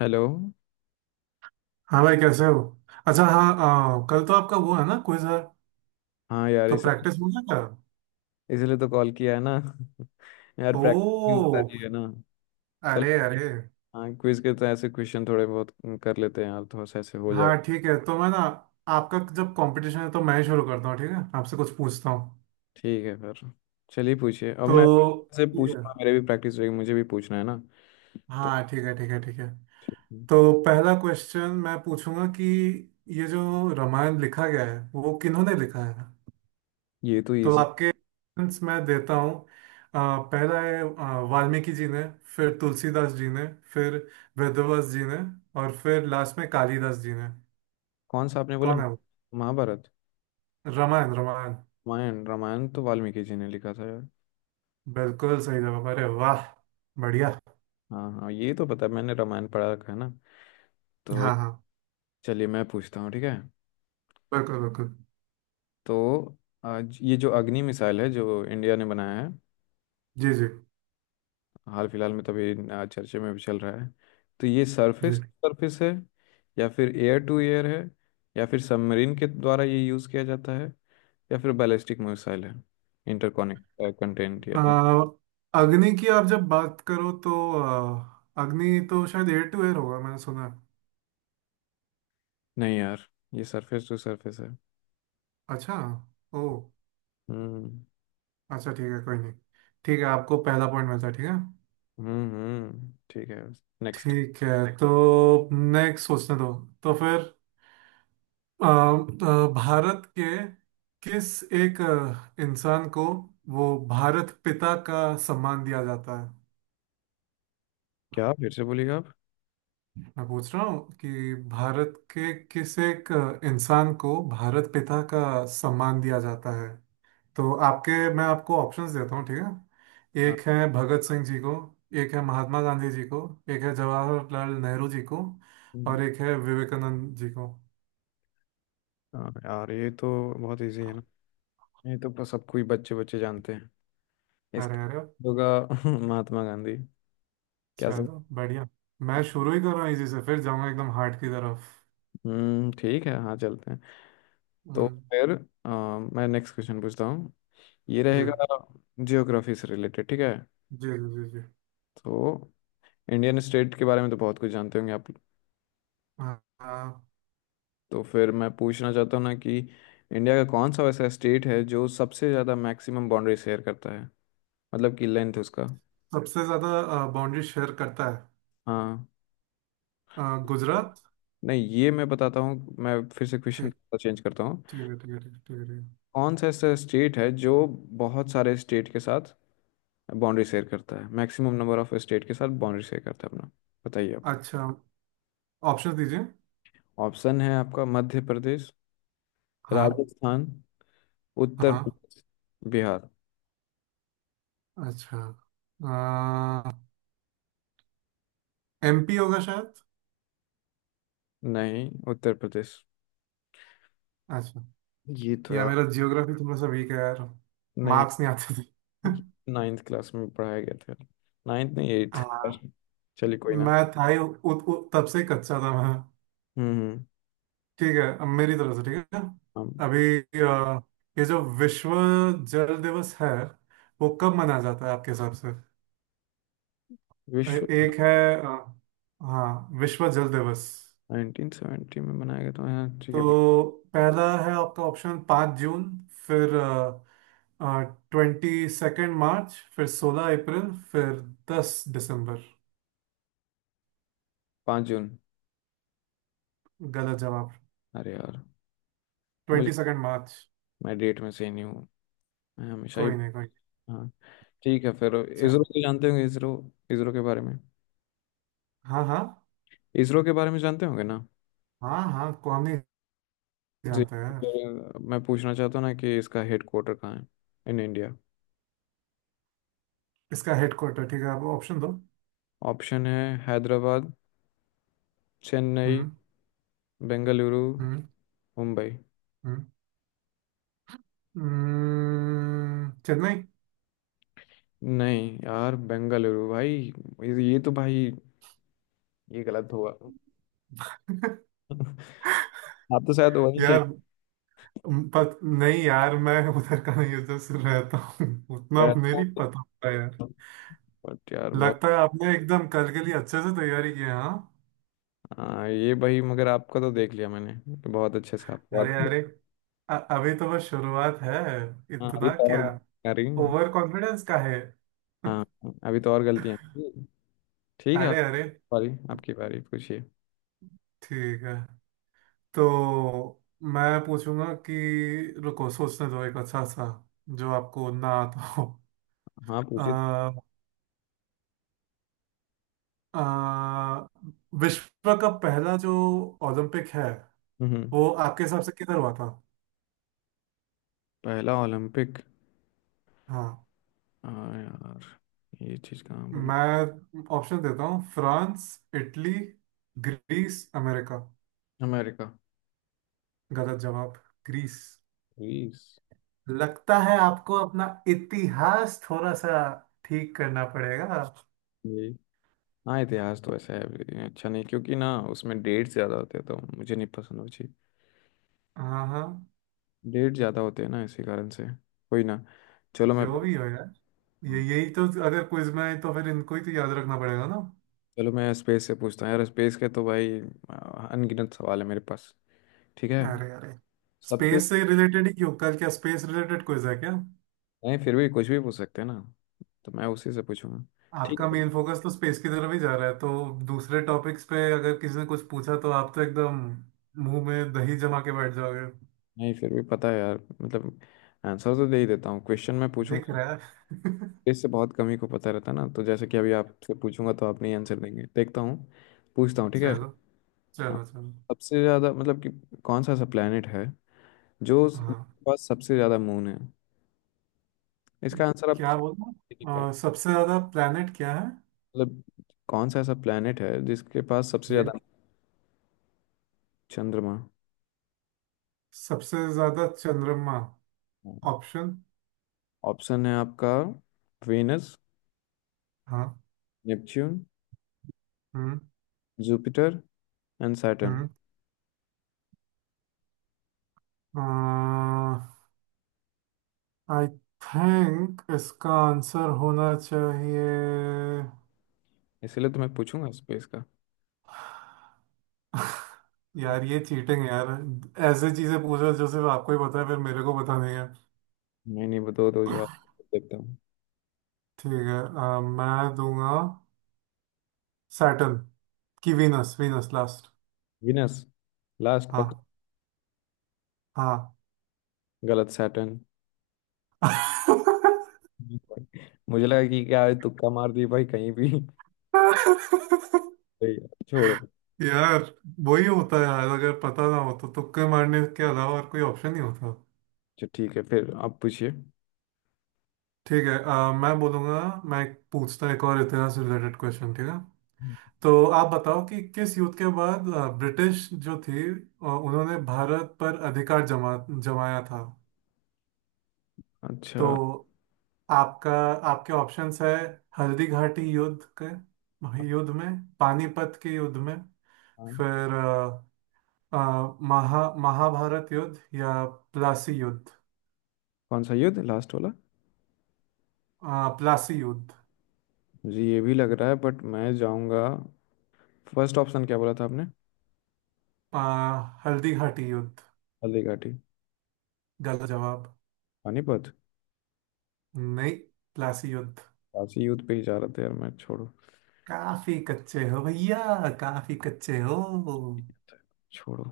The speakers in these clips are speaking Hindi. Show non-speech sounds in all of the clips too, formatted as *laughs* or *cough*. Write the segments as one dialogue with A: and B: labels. A: हेलो।
B: हाँ भाई, कैसे हो? अच्छा। हाँ, कल तो आपका वो है ना, क्विज है?
A: हाँ यार,
B: तो
A: इस
B: प्रैक्टिस हो गया क्या?
A: इसलिए तो कॉल किया है ना। *laughs* यार,
B: ओ।
A: प्रैक्टिस नहीं हो पा रही है ना। चल,
B: अरे अरे।
A: हाँ क्विज के तो ऐसे क्वेश्चन थोड़े बहुत कर लेते हैं यार, थोड़ा सा ऐसे हो
B: हाँ
A: जाएगा।
B: ठीक है, तो मैं ना आपका जब कंपटीशन है तो मैं ही शुरू करता हूँ, ठीक है? आपसे कुछ पूछता हूँ।
A: ठीक है फिर, चलिए पूछिए। अब मैं
B: तो
A: से
B: ठीक है।
A: पूछना, मेरे भी प्रैक्टिस रहेगी, मुझे भी पूछना है ना। तो
B: हाँ ठीक है, ठीक है, ठीक है। तो पहला क्वेश्चन मैं पूछूंगा कि ये जो रामायण लिखा गया है वो किन्होंने लिखा है?
A: ये तो
B: तो
A: इजी।
B: आपके options मैं देता हूँ। पहला है वाल्मीकि जी ने, फिर तुलसीदास जी ने, फिर वेदव्यास जी ने, और फिर लास्ट में कालिदास जी ने।
A: कौन सा आपने बोला,
B: कौन है वो?
A: महाभारत?
B: रामायण, रामायण।
A: रामायण रामायण तो वाल्मीकि जी ने लिखा था यार।
B: बिल्कुल सही जवाब, अरे वाह, बढ़िया।
A: हाँ हाँ, ये तो पता है, मैंने रामायण पढ़ा रखा है ना। तो
B: हाँ हाँ।
A: चलिए मैं पूछता हूँ, ठीक है।
B: बिल्कुल बिल्कुल।
A: तो आज ये जो अग्नि मिसाइल है जो इंडिया ने बनाया है,
B: जी जी।
A: हाल फिलहाल में तभी चर्चे में भी चल रहा है। तो ये
B: जी,
A: सरफेस सरफेस है, या फिर एयर टू एयर है, या फिर सबमरीन के द्वारा ये यूज़ किया जाता है, या फिर बैलिस्टिक मिसाइल है। इंटरकॉनेक्ट कंटेंट यार।
B: अ, अग्नि की आप जब बात करो तो, अग्नि तो शायद एयर टू एयर होगा, मैंने सुना है।
A: नहीं यार, ये सरफेस टू सरफेस है।
B: अच्छा। ओ।
A: हम्म
B: अच्छा ठीक है, कोई नहीं। ठीक है, आपको पहला पॉइंट मिलता है, ठीक है।
A: ठीक है। नेक्स्ट।
B: ठीक है। तो नेक्स्ट सोचने दो। तो फिर भारत के किस एक इंसान को वो भारत पिता का सम्मान दिया जाता है?
A: क्या फिर से बोलिएगा आप?
B: मैं पूछ रहा हूँ कि भारत के किस एक इंसान को भारत पिता का सम्मान दिया जाता है? तो आपके, मैं आपको ऑप्शंस देता हूँ, ठीक है?
A: हाँ।
B: एक है भगत सिंह जी को, एक है महात्मा गांधी जी को, एक है जवाहरलाल नेहरू जी को,
A: हम्म।
B: और एक है विवेकानंद जी को।
A: हाँ यार, ये तो बहुत इजी है ना। ये तो सबको ही बच्चे बच्चे जानते हैं। इसका
B: अरे अरे।
A: होगा *laughs* महात्मा गांधी। क्या सर।
B: चलो, बढ़िया। मैं शुरू ही कर रहा हूँ, इसी से फिर जाऊंगा एकदम हार्ड की तरफ।
A: ठीक है, हाँ चलते हैं। तो
B: हम्म,
A: फिर मैं नेक्स्ट क्वेश्चन पूछता हूँ। ये
B: जी
A: रहेगा जियोग्राफी से रिलेटेड, ठीक है।
B: जी जी जी। जी।
A: तो इंडियन स्टेट के बारे में तो बहुत कुछ जानते होंगे आप।
B: हाँ हाँ।
A: तो फिर मैं पूछना चाहता हूँ ना कि इंडिया का कौन सा वैसा स्टेट है जो सबसे ज़्यादा मैक्सिमम बाउंड्री शेयर करता है, मतलब कि लेंथ उसका।
B: सबसे ज्यादा बाउंड्री शेयर करता है,
A: हाँ।
B: अ, गुजरात।
A: नहीं, ये मैं बताता हूँ, मैं फिर से क्वेश्चन
B: ठीक।
A: चेंज करता हूँ।
B: ठीक है, ठीक है, ठीक है, ठीक है, ठीक है।
A: कौन सा ऐसा स्टेट है जो बहुत सारे स्टेट के साथ बाउंड्री शेयर करता है, मैक्सिमम नंबर ऑफ स्टेट के साथ बाउंड्री शेयर करता है अपना। बताइए आप।
B: अच्छा। ऑप्शन दीजिए।
A: ऑप्शन है आपका, मध्य प्रदेश,
B: हाँ
A: राजस्थान, उत्तर
B: हाँ।
A: प्रदेश, बिहार।
B: अच्छा, एमपी होगा शायद।
A: नहीं, उत्तर प्रदेश।
B: अच्छा।
A: ये तो
B: या
A: यार।
B: मेरा जियोग्राफी थोड़ा सा वीक है यार,
A: नहीं,
B: मार्क्स नहीं आते थे। *laughs*
A: नाइन्थ क्लास में पढ़ाया गया था, नाइन्थ नहीं एट्थ
B: हाँ,
A: क्लास में। चलिए कोई ना।
B: मैं था ही उ, उ, तब से ही कच्चा था मैं।
A: हम्म हम्म,
B: ठीक है, अब मेरी तरफ से। ठीक है।
A: हम
B: अभी ये जो विश्व जल दिवस है वो कब मनाया जाता है आपके हिसाब से?
A: विश्व
B: एक है, अ, हाँ, विश्व जल दिवस।
A: 1970 में बनाया गया था, हाँ ठीक है।
B: तो पहला है आपका ऑप्शन 5 जून, फिर 22 मार्च, फिर 16 अप्रैल, फिर 10 दिसंबर।
A: 5 जून।
B: गलत जवाब,
A: अरे यार, मुझे,
B: 22 मार्च।
A: मैं डेट में सही नहीं हूँ, मैं हमेशा ही।
B: कोई नहीं, कोई नहीं।
A: हाँ, ठीक है फिर। इसरो
B: चलो।
A: तो जानते होंगे, इसरो, इसरो के बारे में,
B: हाँ हाँ
A: इसरो के बारे में जानते होंगे ना।
B: हाँ। हाँ को हम नहीं
A: जी,
B: जानते यार।
A: तो मैं पूछना चाहता हूँ ना कि इसका हेड क्वार्टर कहाँ है इन इंडिया।
B: इसका हेडक्वार्टर, ठीक है आप ऑप्शन दो।
A: ऑप्शन है, हैदराबाद, चेन्नई,
B: हम्म।
A: बेंगलुरु,
B: हम्म।
A: मुंबई।
B: हम्म। चेन्नई।
A: नहीं यार, बेंगलुरु भाई। ये तो भाई, ये गलत होगा। *laughs* आप तो शायद वही के
B: यार नहीं यार, मैं उधर का नहीं, उधर से रहता हूँ। *laughs* उतना
A: हैं।
B: मेरी पता होता है यार।
A: बट यार बहुत,
B: लगता है आपने एकदम कल के लिए अच्छे से तैयारी की है, हाँ।
A: हाँ ये भाई, मगर आपका तो देख लिया मैंने, तो बहुत अच्छे से आपको
B: अरे
A: बात किया।
B: अरे। अभी तो बस शुरुआत है,
A: हाँ अभी
B: इतना
A: तो
B: क्या
A: और आ रही।
B: ओवर कॉन्फिडेंस का है।
A: हाँ अभी तो और गलतियाँ, ठीक है
B: अरे अरे।
A: आपकी बारी, आपकी बारी पूछिए।
B: ठीक है, तो मैं पूछूंगा कि, रुको सोचने दो एक अच्छा सा जो आपको ना आता हो।
A: हाँ पूछिए।
B: अ, अ, विश्व का पहला जो ओलंपिक है
A: हम्म हम्म।
B: वो आपके हिसाब से किधर हुआ था?
A: पहला ओलंपिक?
B: हाँ,
A: हाँ यार, ये चीज़ कहाँ बोलो।
B: मैं ऑप्शन देता हूँ, France, Italy, Greece, America.
A: America.
B: गलत जवाब, ग्रीस।
A: ग्रीस।
B: लगता है आपको अपना इतिहास थोड़ा सा ठीक करना पड़ेगा।
A: ये, हाँ इतिहास तो ऐसा है, ये अच्छा नहीं क्योंकि ना उसमें डेट ज़्यादा होते हैं, तो मुझे नहीं पसंद वो चीज़,
B: हाँ हाँ।
A: डेट ज़्यादा होते हैं ना इसी कारण से। कोई ना, चलो मैं
B: जो भी हो यार, ये
A: हाँ।
B: यही तो, अगर क्विज में है तो फिर इनको ही तो याद रखना पड़ेगा ना।
A: चलो मैं स्पेस से पूछता हूँ यार, स्पेस के तो भाई आ, अनगिनत सवाल है मेरे पास, ठीक है।
B: अरे अरे।
A: सबसे,
B: स्पेस से रिलेटेड ही क्यों? कल क्या स्पेस रिलेटेड क्विज है क्या?
A: नहीं फिर भी कुछ भी पूछ सकते हैं ना, तो मैं उसी से पूछूंगा। ठीक
B: आपका
A: है,
B: मेन फोकस तो स्पेस की तरफ ही जा रहा है, तो दूसरे टॉपिक्स पे अगर किसी ने कुछ पूछा तो आप तो एकदम मुंह में दही जमा के बैठ जाओगे।
A: नहीं फिर भी पता है यार, मतलब आंसर तो दे ही देता हूँ, क्वेश्चन मैं
B: दिख
A: पूछूंगा
B: रहा है। *laughs*
A: इससे बहुत कम ही को पता रहता ना, तो जैसे कि अभी आपसे पूछूंगा तो आप नहीं आंसर देंगे, देखता हूँ। पूछता हूँ, ठीक है।
B: चलो
A: हाँ।
B: चलो चलो।
A: सबसे ज़्यादा मतलब कि कौन सा ऐसा प्लेनेट है जो उसके
B: हाँ,
A: पास सबसे ज़्यादा मून है, इसका आंसर आप
B: क्या
A: सब दे नहीं पाएंगे।
B: बोलना, सबसे ज्यादा प्लेनेट क्या है?
A: मतलब कौन सा ऐसा प्लेनेट है जिसके पास सबसे
B: जी।
A: ज़्यादा चंद्रमा?
B: सबसे ज्यादा चंद्रमा? ऑप्शन?
A: ऑप्शन है आपका, वेनस,
B: हाँ।
A: नेपच्यून,
B: हम्म
A: जुपिटर एंड सैटर्न।
B: हम्म। आई थिंक इसका आंसर होना चाहिए।
A: इसीलिए तो मैं पूछूंगा स्पेस का।
B: यार ये चीटिंग है यार, ऐसे चीजें पूछ रहे हो जो सिर्फ आपको ही पता है, फिर मेरे को पता नहीं है।
A: नहीं नहीं, बताओ दो जो आप, देखता हूँ।
B: ठीक है, मैं दूंगा सैटर्न, की Venus, Venus last.
A: Venus last पक।
B: हाँ हाँ।
A: गलत, सैटर्न।
B: *laughs*
A: मुझे लगा कि क्या है, तुक्का मार दिए भाई कहीं भी। सही है, छोड़ो, अच्छा।
B: यार वही होता है यार, अगर पता ना हो तो तुक्के मारने के अलावा और कोई ऑप्शन नहीं होता।
A: ठीक है फिर, आप पूछिए।
B: ठीक है, मैं बोलूंगा, मैं एक पूछता हूं, एक और इतिहास रिलेटेड क्वेश्चन, ठीक है? तो आप बताओ कि किस युद्ध के बाद ब्रिटिश जो थी उन्होंने भारत पर अधिकार जमाया था? तो
A: अच्छा।
B: आपका आपके ऑप्शंस है, हल्दी घाटी युद्ध के युद्ध में, पानीपत के युद्ध में,
A: हाँ,
B: फिर अ, महाभारत युद्ध, या प्लासी युद्ध।
A: कौन सा युद्ध? लास्ट वाला।
B: प्लासी युद्ध?
A: मुझे ये भी लग रहा है, बट मैं जाऊंगा फर्स्ट ऑप्शन। क्या बोला था आपने,
B: अ, हल्दी घाटी युद्ध?
A: हल्दी घाटी?
B: गलत जवाब।
A: पानीपत।
B: नहीं, प्लासी युद्ध।
A: काशी युद्ध पे ही जा रहे थे यार मैं, छोड़ो।
B: काफी कच्चे हो भैया, काफी कच्चे हो।
A: छोड़ो।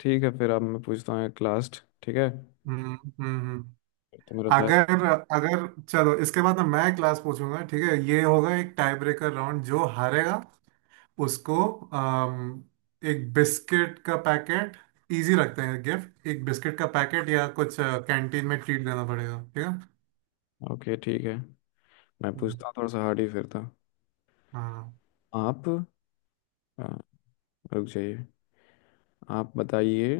A: ठीक है फिर, अब मैं पूछता हूँ एक लास्ट, ठीक है
B: हम्म हम्म हम्म।
A: फिर। तो मेरा शायद,
B: अगर अगर चलो इसके बाद ना, मैं क्लास पूछूंगा, ठीक है? ये होगा एक टाई ब्रेकर राउंड। जो हारेगा उसको अम, एक बिस्किट का पैकेट, इजी रखते हैं गिफ्ट, एक बिस्किट का पैकेट या कुछ कैंटीन में ट्रीट देना पड़ेगा, ठीक है।
A: ओके ठीक है, मैं
B: हम्म,
A: पूछता हूँ थोड़ा सा हार्ड ही फिर था।
B: हाँ।
A: आप, हाँ रुक जाइए, आप बताइए।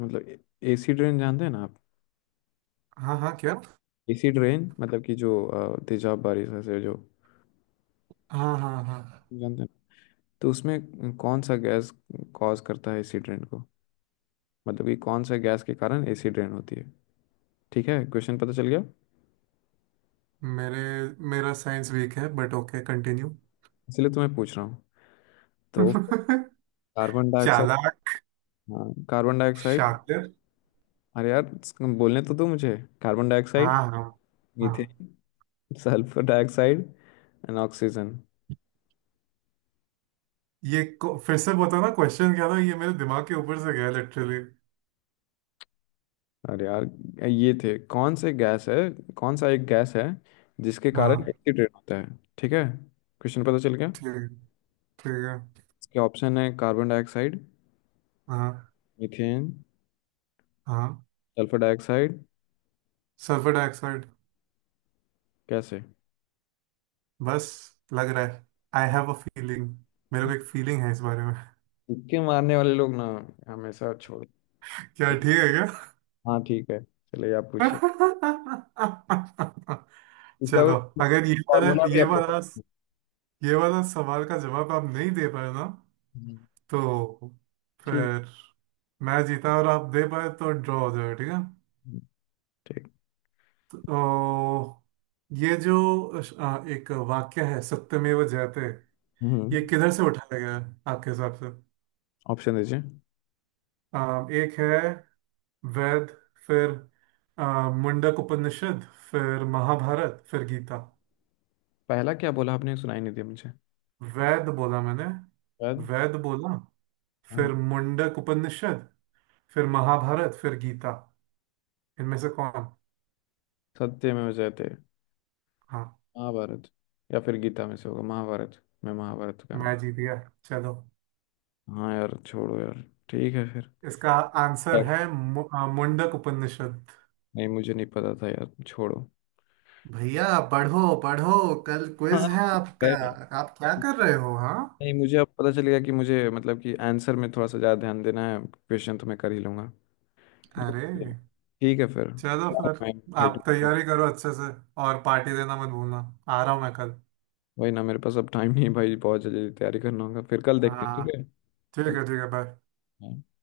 A: मतलब एसी ट्रेन जानते हैं ना आप,
B: हाँ। हाँ, क्या?
A: एसी ड्रेन, मतलब कि जो तेजाब बारिश से, जो
B: हाँ हाँ हाँ।
A: जानते हैं। तो उसमें कौन सा गैस कॉज करता है एसी ड्रेन को, मतलब कि कौन सा गैस के कारण एसी ड्रेन होती है, ठीक है क्वेश्चन पता चल गया।
B: मेरे मेरा साइंस वीक है बट ओके, कंटिन्यू।
A: इसलिए तुम्हें पूछ रहा हूँ। तो
B: *laughs*
A: कार्बन डाइऑक्साइड।
B: चालाक।
A: हाँ, कार्बन डाइऑक्साइड।
B: शातिर।
A: अरे यार, बोलने तो दो मुझे। कार्बन
B: हाँ
A: डाइऑक्साइड,
B: हाँ। हाँ,
A: methane, sulphur dioxide and oxygen.
B: फिर से बताना क्वेश्चन क्या था, ये मेरे दिमाग के ऊपर से गया लिटरली।
A: अरे यार, ये थे कौन से गैस है, कौन सा एक गैस है जिसके कारण
B: हाँ
A: एसी ड्रेन होता है, ठीक है क्वेश्चन पता चल गया।
B: ठीक है, ठीक है।
A: इसके ऑप्शन है, कार्बन डाइऑक्साइड,
B: हाँ
A: मीथेन,
B: हाँ।
A: Sulphur dioxide.
B: Sulphur dioxide.
A: कैसे?
B: बस, लग रहा है। आई हैव अ फीलिंग, मेरे को एक फीलिंग है इस बारे में।
A: तुक्के मारने वाले लोग ना, हमेशा छोड़।
B: *laughs* क्या ठीक है क्या?
A: हाँ ठीक है, चलिए आप पूछिए।
B: *laughs*
A: इसका
B: चलो, अगर
A: फॉर्मूला भी आपको पता-
B: ये वाला सवाल का जवाब आप नहीं दे पाए ना,
A: हम्म,
B: तो
A: ठीक,
B: फिर मैं जीता, और आप दे पाए तो ड्रॉ हो जाएगा, ठीक है।
A: ठीक।
B: तो ये जो एक वाक्य है सत्यमेव जयते,
A: हम्म।
B: ये किधर से उठाया गया है आपके हिसाब से?
A: ऑप्शन दीजिए।
B: एक है वेद, फिर अ, मुंडक उपनिषद, फिर महाभारत, फिर गीता।
A: पहला क्या बोला आपने, सुनाई नहीं दिया मुझे,
B: वेद बोला मैंने,
A: शायद।
B: वेद बोला।
A: हाँ।
B: फिर मुंडक उपनिषद, फिर महाभारत, फिर गीता। इनमें से कौन?
A: सत्य में जयते,
B: हाँ,
A: महाभारत या फिर गीता में से होगा, महाभारत, मैं महाभारत का हूँ।
B: मैं जीत गया। चलो।
A: हाँ यार छोड़ो यार। ठीक है फिर।
B: इसका आंसर है मुंडक उपनिषद।
A: नहीं मुझे नहीं पता था यार, छोड़ो।
B: भैया पढ़ो पढ़ो, कल
A: हाँ
B: क्विज है आपका।
A: ठीक है।
B: आप क्या कर रहे हो हाँ?
A: नहीं मुझे अब पता चलेगा कि मुझे, मतलब कि आंसर में थोड़ा सा ज़्यादा ध्यान देना है, क्वेश्चन तो मैं कर ही लूँगा।
B: अरे,
A: ठीक है फिर
B: चलो
A: *laughs*
B: फिर,
A: भाई
B: आप
A: भाई-
B: तैयारी करो अच्छे से और पार्टी देना मत भूलना। आ रहा हूँ मैं कल।
A: वही ना, मेरे पास अब टाइम नहीं है भाई, बहुत जल्दी तैयारी करना होगा, फिर कल देखते हैं, ठीक
B: हाँ,
A: है।
B: ठीक
A: कल-
B: है, ठीक है, बाय।
A: हाँ।